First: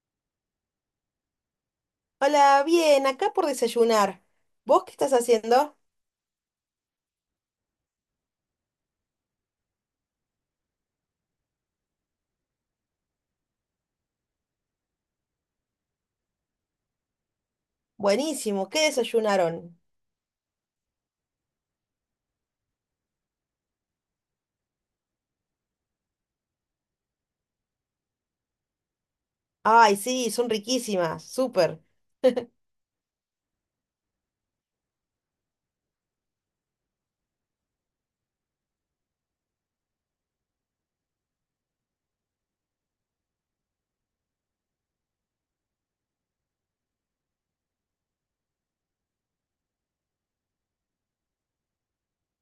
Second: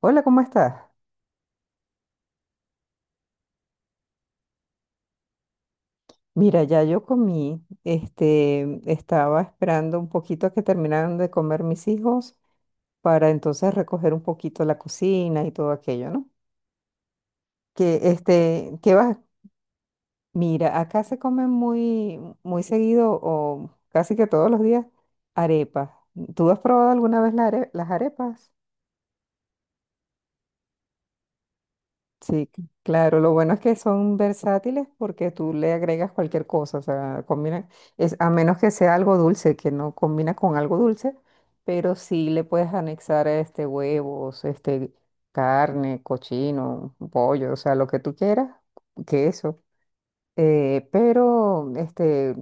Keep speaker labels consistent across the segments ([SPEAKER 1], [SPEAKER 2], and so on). [SPEAKER 1] Hola, ¿cómo estás?
[SPEAKER 2] Hola, bien, acá por desayunar. ¿Vos qué estás haciendo?
[SPEAKER 1] Mira, ya yo comí, estaba esperando un poquito a que terminaran de comer mis hijos para entonces recoger un poquito la cocina y todo aquello, ¿no? Que,
[SPEAKER 2] Buenísimo, ¿qué
[SPEAKER 1] ¿qué vas?
[SPEAKER 2] desayunaron?
[SPEAKER 1] Mira, acá se comen muy, muy seguido o casi que todos los días arepas. ¿Tú has probado alguna vez las arepas?
[SPEAKER 2] Ay, sí, son riquísimas, súper.
[SPEAKER 1] Sí, claro, lo bueno es que son versátiles porque tú le agregas cualquier cosa, o sea, combina, es, a menos que sea algo dulce, que no combina con algo dulce, pero sí le puedes anexar este huevos, este carne, cochino, pollo, o sea, lo que tú quieras, queso, eh, pero este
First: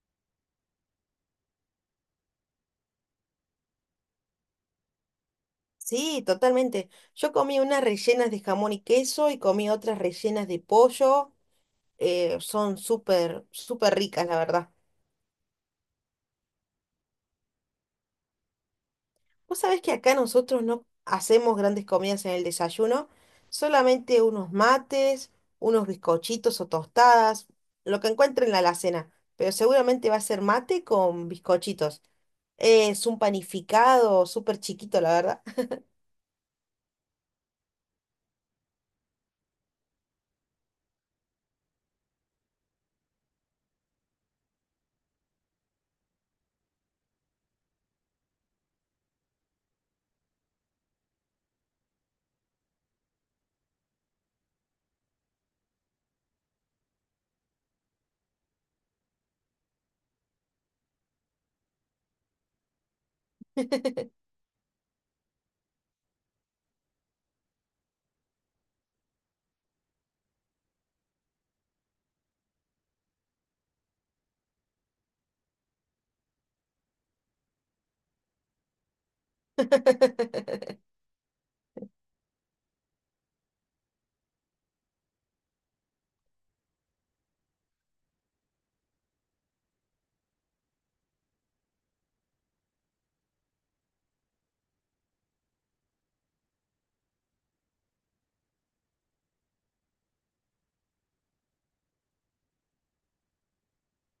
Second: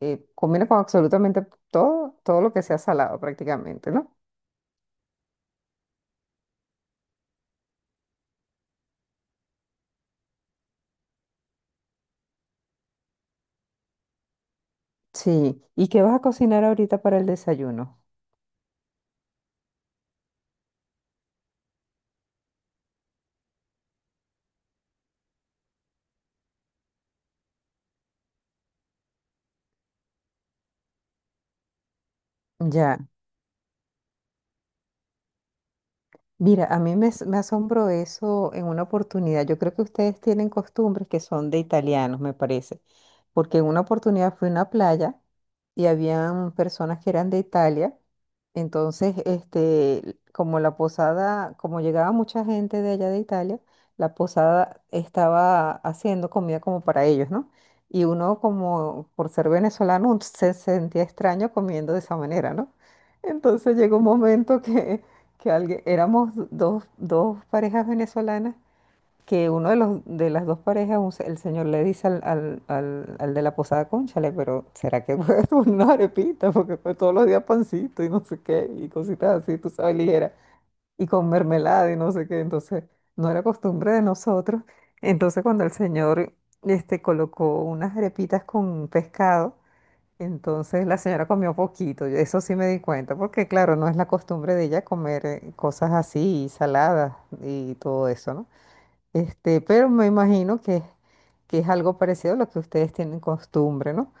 [SPEAKER 1] combina con absolutamente todo, todo lo que sea salado prácticamente, ¿no?
[SPEAKER 2] Sí, totalmente. Yo comí unas rellenas de jamón y queso y comí otras rellenas de pollo. Son súper, súper ricas, la verdad.
[SPEAKER 1] Sí, ¿y qué vas a cocinar ahorita para el desayuno?
[SPEAKER 2] Vos sabés que acá nosotros no hacemos grandes comidas en el desayuno, solamente unos mates, unos bizcochitos o tostadas, lo que encuentren en la alacena. Pero seguramente va a ser mate con bizcochitos.
[SPEAKER 1] Ya.
[SPEAKER 2] Es un panificado súper chiquito, la verdad.
[SPEAKER 1] Mira, a mí me, as- me asombró eso en una oportunidad. Yo creo que ustedes tienen costumbres que son de italianos, me parece, porque en una oportunidad fui a una playa y habían personas que eran de Italia. Entonces, como la posada, como llegaba mucha gente de allá de Italia, la posada estaba haciendo comida como para ellos, ¿no? Y uno como por ser venezolano se sentía extraño comiendo de esa manera, ¿no? Entonces llegó un momento que alguien, éramos dos, dos parejas venezolanas, que uno de los de las dos parejas, el señor le dice al de la posada, cónchale, pero ¿será que puedes una arepita? Porque pues, todos los días pancito y no sé qué, y cositas así, tú sabes, ligera, y con mermelada y no sé qué. Entonces, no era costumbre de nosotros. Entonces, cuando el señor colocó unas arepitas con pescado, entonces la señora comió poquito, eso sí me di cuenta, porque claro, no es la costumbre de ella comer cosas así, saladas y todo eso, ¿no? Pero me imagino que es algo parecido a lo que ustedes tienen costumbre, ¿no?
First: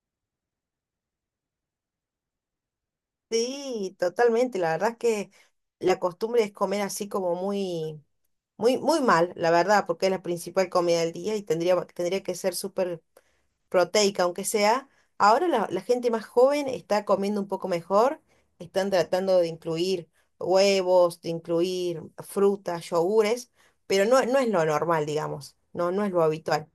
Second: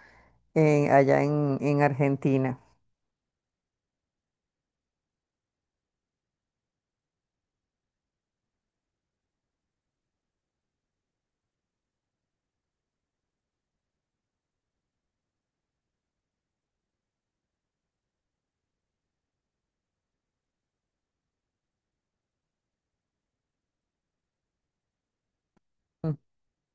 [SPEAKER 1] Allá en Argentina.
[SPEAKER 2] Sí, totalmente. La verdad es que la costumbre es comer así como muy, muy, muy mal, la verdad, porque es la principal comida del día y tendría que ser súper proteica, aunque sea. Ahora la gente más joven está comiendo un poco mejor, están tratando de incluir huevos, de incluir frutas, yogures, pero no, no es lo normal, digamos. No, no es
[SPEAKER 1] Mm.
[SPEAKER 2] lo habitual.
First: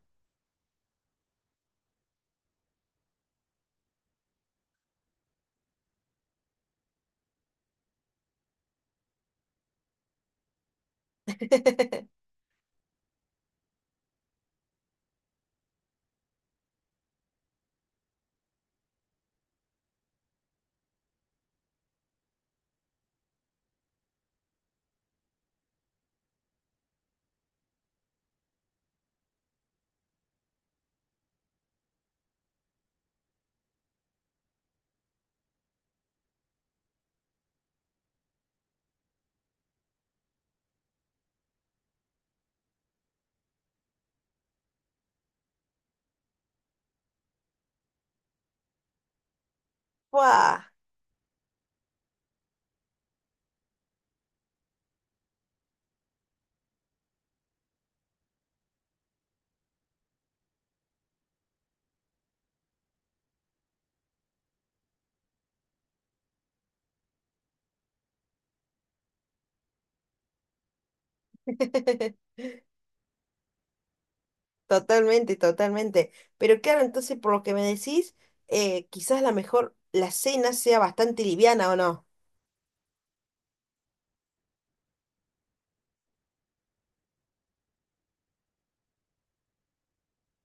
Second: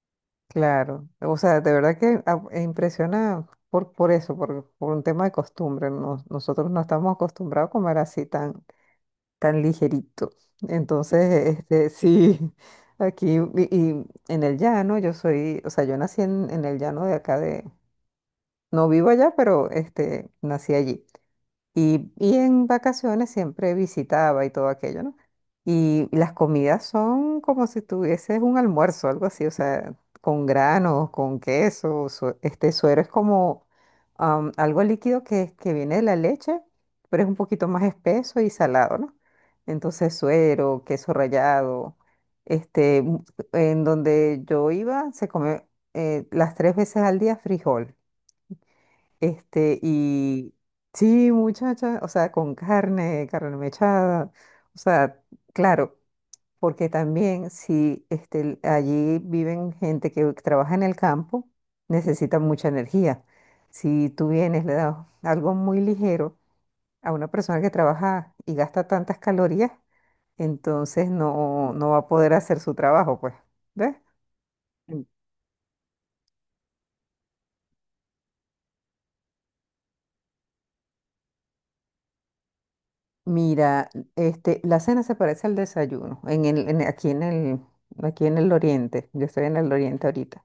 [SPEAKER 1] Claro, o sea, de verdad que impresiona por eso, por un tema de costumbre. Nosotros no estamos acostumbrados a comer así tan. Tan ligerito. Entonces, sí, aquí y en el llano, yo soy, o sea, yo nací en el llano de acá de, no vivo allá, pero nací allí. Y en vacaciones siempre visitaba y todo aquello, ¿no? Y las comidas son como si tuvieses un almuerzo, algo así, o sea, con granos, con queso, suero es como algo líquido que viene de la leche, pero es un poquito más espeso y salado, ¿no? Entonces, suero, queso rallado, este, mu- en donde yo iba se come las tres veces al día frijol. Este, y
[SPEAKER 2] ¡Buah!
[SPEAKER 1] sí, muchacha, o sea, con carne, carne mechada, o sea, claro, porque también si allí viven gente que trabaja en el campo, necesita mucha energía. Si tú vienes, le das algo muy ligero a una persona que trabaja y gasta tantas calorías, entonces no, no va a poder hacer su trabajo, pues, ¿ves?
[SPEAKER 2] Totalmente, totalmente. Pero claro, entonces por lo que me decís, quizás la mejor, la cena sea bastante liviana, ¿o no?
[SPEAKER 1] Mira, la cena se parece al desayuno en el, aquí en el, aquí en el oriente. Yo estoy en el oriente ahorita.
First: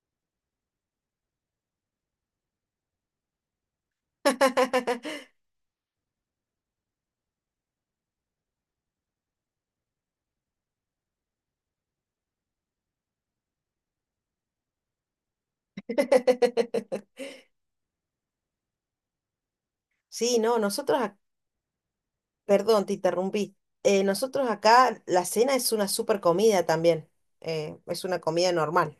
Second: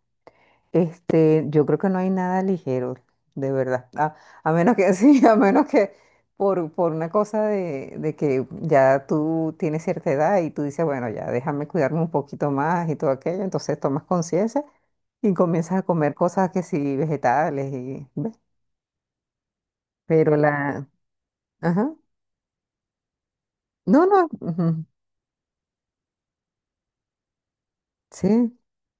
[SPEAKER 1] Yo creo que no hay nada ligero, de verdad. A menos que sí, a menos que por una cosa de que ya tú tienes cierta edad y tú dices, bueno, ya déjame cuidarme un poquito más y todo aquello. Entonces tomas conciencia y comienzas a comer cosas que sí, vegetales y, ¿ves? Pero
[SPEAKER 2] Sí, no,
[SPEAKER 1] la,
[SPEAKER 2] nosotros,
[SPEAKER 1] ajá.
[SPEAKER 2] perdón, te interrumpí.
[SPEAKER 1] No, no,
[SPEAKER 2] Nosotros
[SPEAKER 1] ujú,
[SPEAKER 2] acá la cena es una super comida también. Es una comida
[SPEAKER 1] sí.
[SPEAKER 2] normal.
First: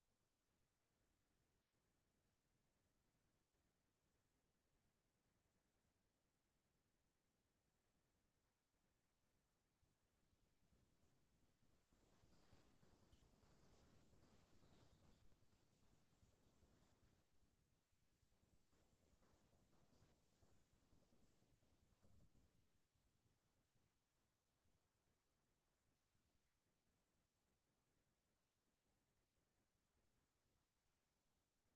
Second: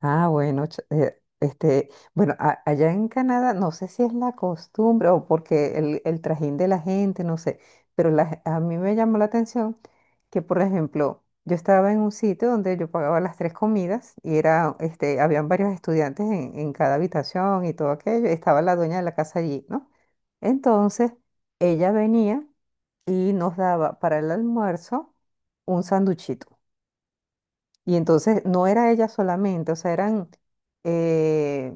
[SPEAKER 1] Ah, bueno, bueno, allá en Canadá, no sé si es la costumbre o porque el trajín de la gente, no sé, pero a mí me llamó la atención que, por ejemplo, yo estaba en un sitio donde yo pagaba las tres comidas y era, habían varios estudiantes en cada habitación y todo aquello, estaba la dueña de la casa allí, ¿no? Entonces, ella venía y nos daba para el almuerzo un sanduchito. Y entonces no era ella solamente, o sea, eran, eh,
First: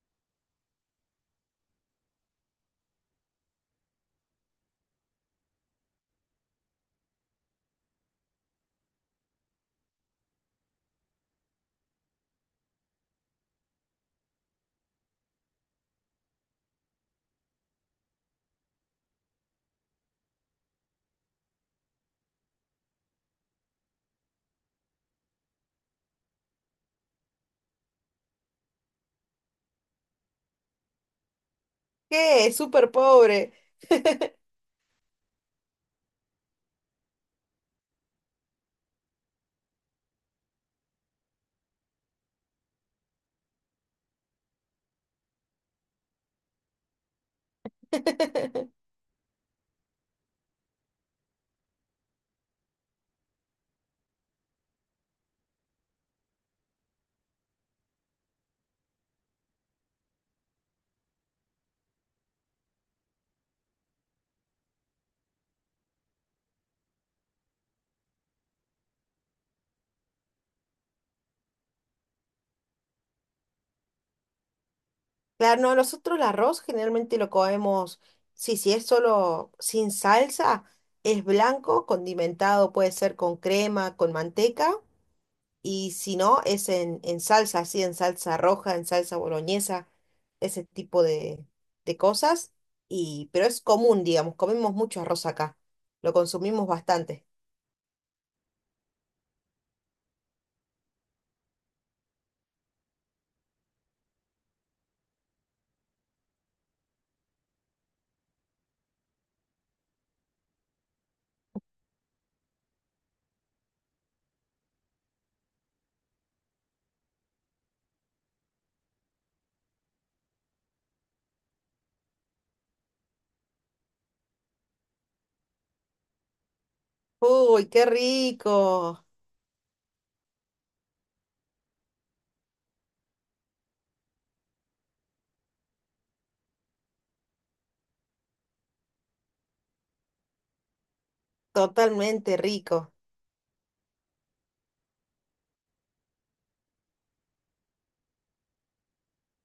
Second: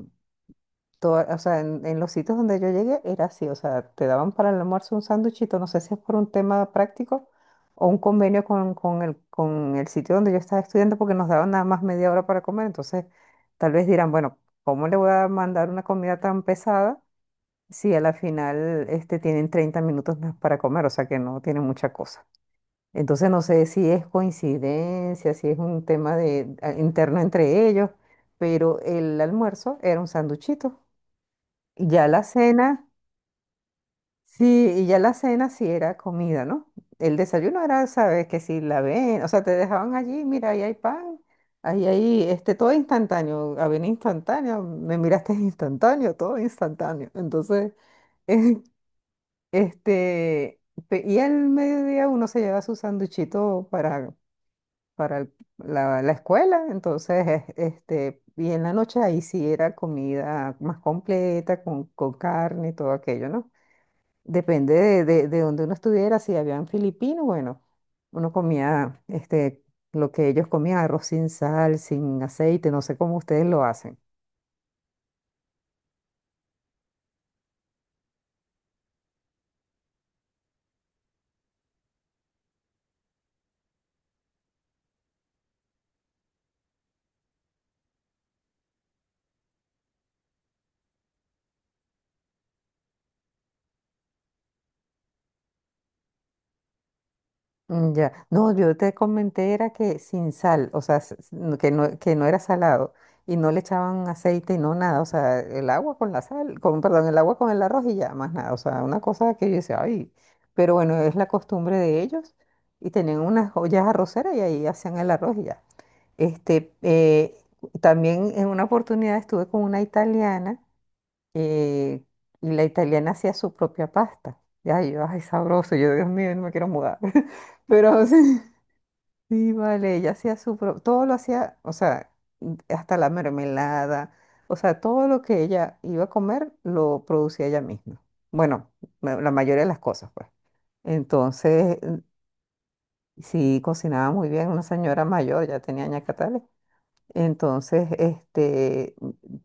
[SPEAKER 1] o sea, en los sitios donde yo llegué era así, o sea, te daban para el almuerzo un sándwichito, no sé si es por un tema práctico o un convenio con el sitio donde yo estaba estudiando porque nos daban nada más media hora para comer, entonces tal vez dirán, bueno, ¿cómo le voy a mandar una comida tan pesada si a la final tienen 30 minutos más para comer, o sea que no tienen mucha cosa? Entonces no sé si es coincidencia, si es un tema de, interno entre ellos, pero el almuerzo era un sanduchito. Y ya la
[SPEAKER 2] ¿Qué?
[SPEAKER 1] cena,
[SPEAKER 2] Súper pobre.
[SPEAKER 1] sí, y ya la cena sí era comida, ¿no? El desayuno era, sabes, que si la ven, o sea, te dejaban allí, mira, ahí hay pan, ahí hay, todo instantáneo, avena instantánea, me miraste instantáneo, todo instantáneo. Entonces, este, y al mediodía uno se lleva su sanduchito para la escuela, entonces, y en la noche ahí sí era comida más completa, con carne y todo aquello, ¿no? Depende de donde uno estuviera, si habían filipinos, bueno, uno comía, lo que ellos comían, arroz sin sal, sin aceite, no sé cómo ustedes lo hacen.
[SPEAKER 2] Claro, no, nosotros el arroz generalmente lo comemos, sí, si es solo sin salsa, es blanco, condimentado, puede ser con crema, con manteca, y si no, es en salsa, así en salsa roja, en salsa boloñesa, ese tipo de cosas, y, pero es común, digamos, comemos mucho arroz acá, lo consumimos bastante.
[SPEAKER 1] Mm. Ya, no, yo te comenté era que sin sal, o sea, que no era salado y no le echaban aceite y no nada, o sea, el agua con la sal, con, perdón, el agua con el arroz y ya, más nada, o sea, una cosa que yo decía, ay, pero bueno, es la costumbre de ellos y tenían unas ollas arroceras y ahí hacían el arroz y ya. Este, eh, también en una oportunidad estuve con una italiana y, y la italiana hacía su propia pasta. Ya, yo, ay, sabroso, yo, Dios mío, no me quiero mudar.
[SPEAKER 2] Uy, qué
[SPEAKER 1] Pero sí,
[SPEAKER 2] rico,
[SPEAKER 1] sí, vale, ella hacía su propio, todo lo hacía, o sea, hasta la mermelada, o sea, todo lo que ella iba a comer lo producía ella misma. Bueno, la mayoría de las cosas, pues. Entonces,
[SPEAKER 2] totalmente rico,
[SPEAKER 1] sí, cocinaba muy bien, una señora mayor, ya tenía ñacatales. Entonces,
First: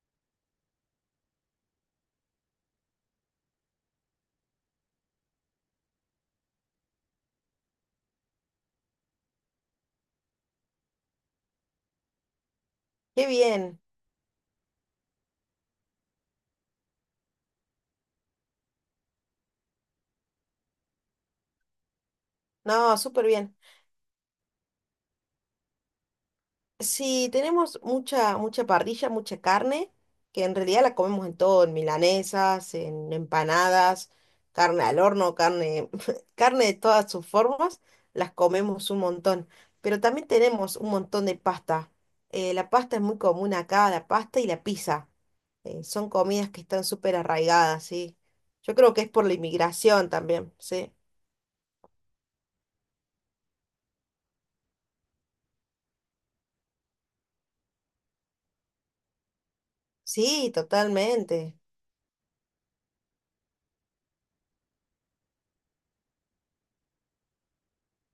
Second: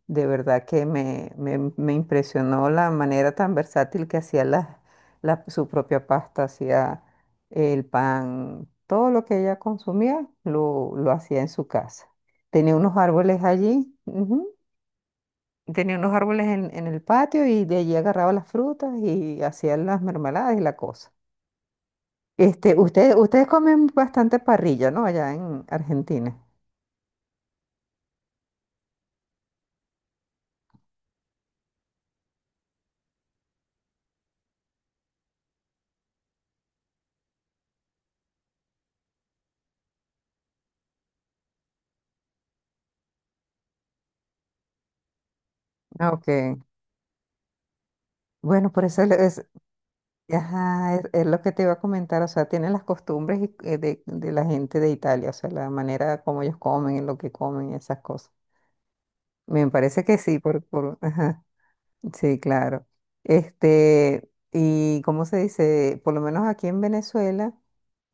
[SPEAKER 1] de verdad que me impresionó la manera tan versátil que hacía la, su propia pasta, hacía el pan, todo lo que ella consumía lo hacía en su casa. Tenía unos
[SPEAKER 2] qué
[SPEAKER 1] árboles
[SPEAKER 2] bien,
[SPEAKER 1] allí, ujú, tenía unos árboles en el patio y de allí agarraba las frutas y hacía las mermeladas y la cosa.
[SPEAKER 2] no, súper
[SPEAKER 1] Ustedes
[SPEAKER 2] bien.
[SPEAKER 1] comen bastante parrilla, ¿no? Allá en Argentina.
[SPEAKER 2] Sí, tenemos mucha, mucha parrilla, mucha carne, que en realidad la comemos en todo, en milanesas, en empanadas, carne al horno, carne, carne de todas sus formas, las comemos un montón. Pero también tenemos un montón de pasta. La pasta es muy común acá, la pasta y la pizza. Son
[SPEAKER 1] Ah, ok.
[SPEAKER 2] comidas que están súper arraigadas, sí.
[SPEAKER 1] Bueno,
[SPEAKER 2] Yo
[SPEAKER 1] por
[SPEAKER 2] creo
[SPEAKER 1] eso
[SPEAKER 2] que es por la inmigración también, sí.
[SPEAKER 1] ajá, es lo que te iba a comentar, o sea, tienen las costumbres de la gente de Italia, o sea, la manera como ellos comen, lo que comen, esas cosas. Me parece que sí,
[SPEAKER 2] Sí,
[SPEAKER 1] por, ajá,
[SPEAKER 2] totalmente.
[SPEAKER 1] sí, claro. Y cómo se dice, por lo menos aquí en Venezuela,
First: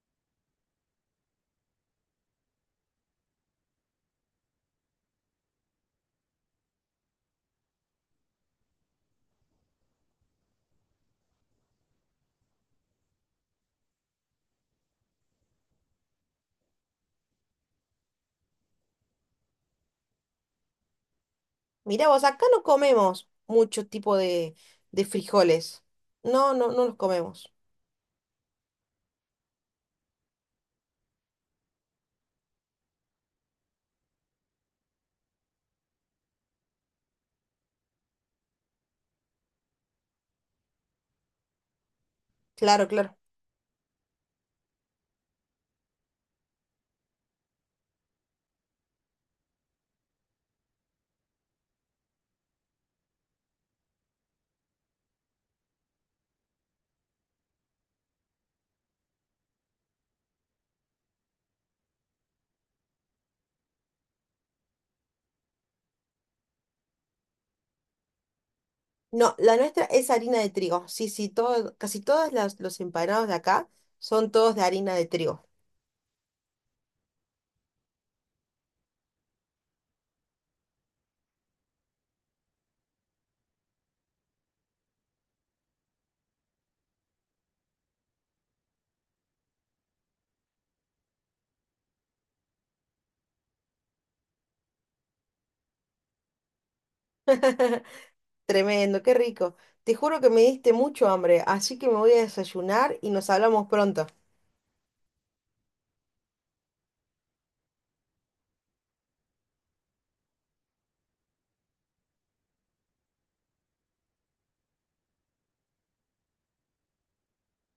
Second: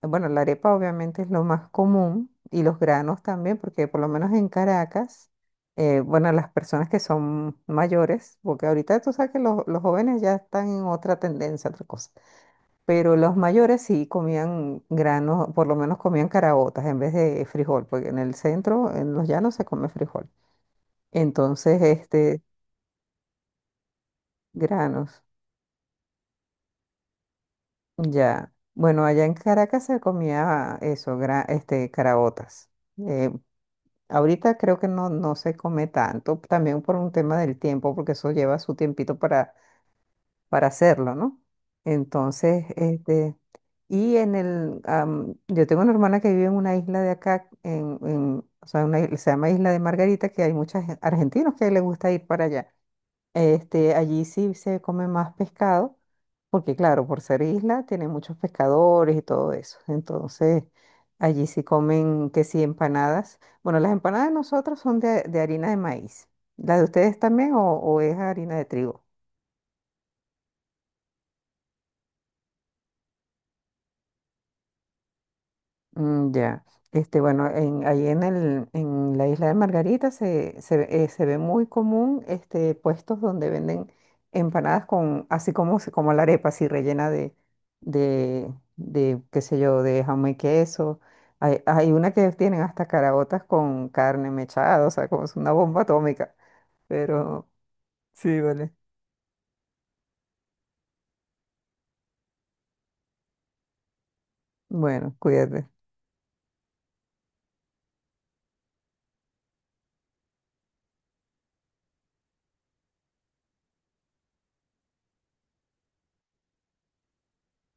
[SPEAKER 1] bueno, la arepa obviamente es lo más común y los granos también, porque por lo menos en Caracas, bueno, las personas que son mayores, porque ahorita tú sabes que los jóvenes ya están en otra tendencia, otra cosa. Pero los mayores sí comían granos, por lo menos comían caraotas en vez de frijol, porque en el centro, en los llanos, se come frijol. Entonces,
[SPEAKER 2] Mirá vos, acá no comemos mucho tipo de
[SPEAKER 1] granos,
[SPEAKER 2] frijoles. No, no, no los comemos.
[SPEAKER 1] ya. Bueno, allá en Caracas se comía eso, caraotas. Eh, ahorita creo que no, no se come tanto, también por un tema del tiempo, porque eso lleva su tiempito para hacerlo, ¿no? Entonces,
[SPEAKER 2] Claro, claro.
[SPEAKER 1] en el, yo tengo una hermana que vive en una isla de acá, en, o sea, se llama Isla de Margarita, que hay muchos argentinos que les gusta ir para allá. Allí sí se come más pescado, porque claro, por ser isla, tiene muchos pescadores y todo eso. Entonces, allí sí comen que sí empanadas. Bueno, las empanadas de nosotros son de harina de maíz. ¿La de ustedes también o es harina de trigo?
[SPEAKER 2] No, la nuestra es harina de trigo. Sí, sí, todo, casi los empanados de acá son todos de harina de trigo.
[SPEAKER 1] Mm. Ya, bueno, en, ahí en el, en la isla de Margarita se, se ve muy común puestos donde venden empanadas con, así como, como la arepa, así rellena de, qué sé yo, de jamón y queso. Hay una que tienen hasta caraotas con carne mechada, o sea, como es una bomba atómica. Pero sí, vale.
[SPEAKER 2] Tremendo, qué rico. Te juro que me diste mucho hambre, así que me voy a desayunar y nos hablamos pronto.
[SPEAKER 1] Bueno, cuídate.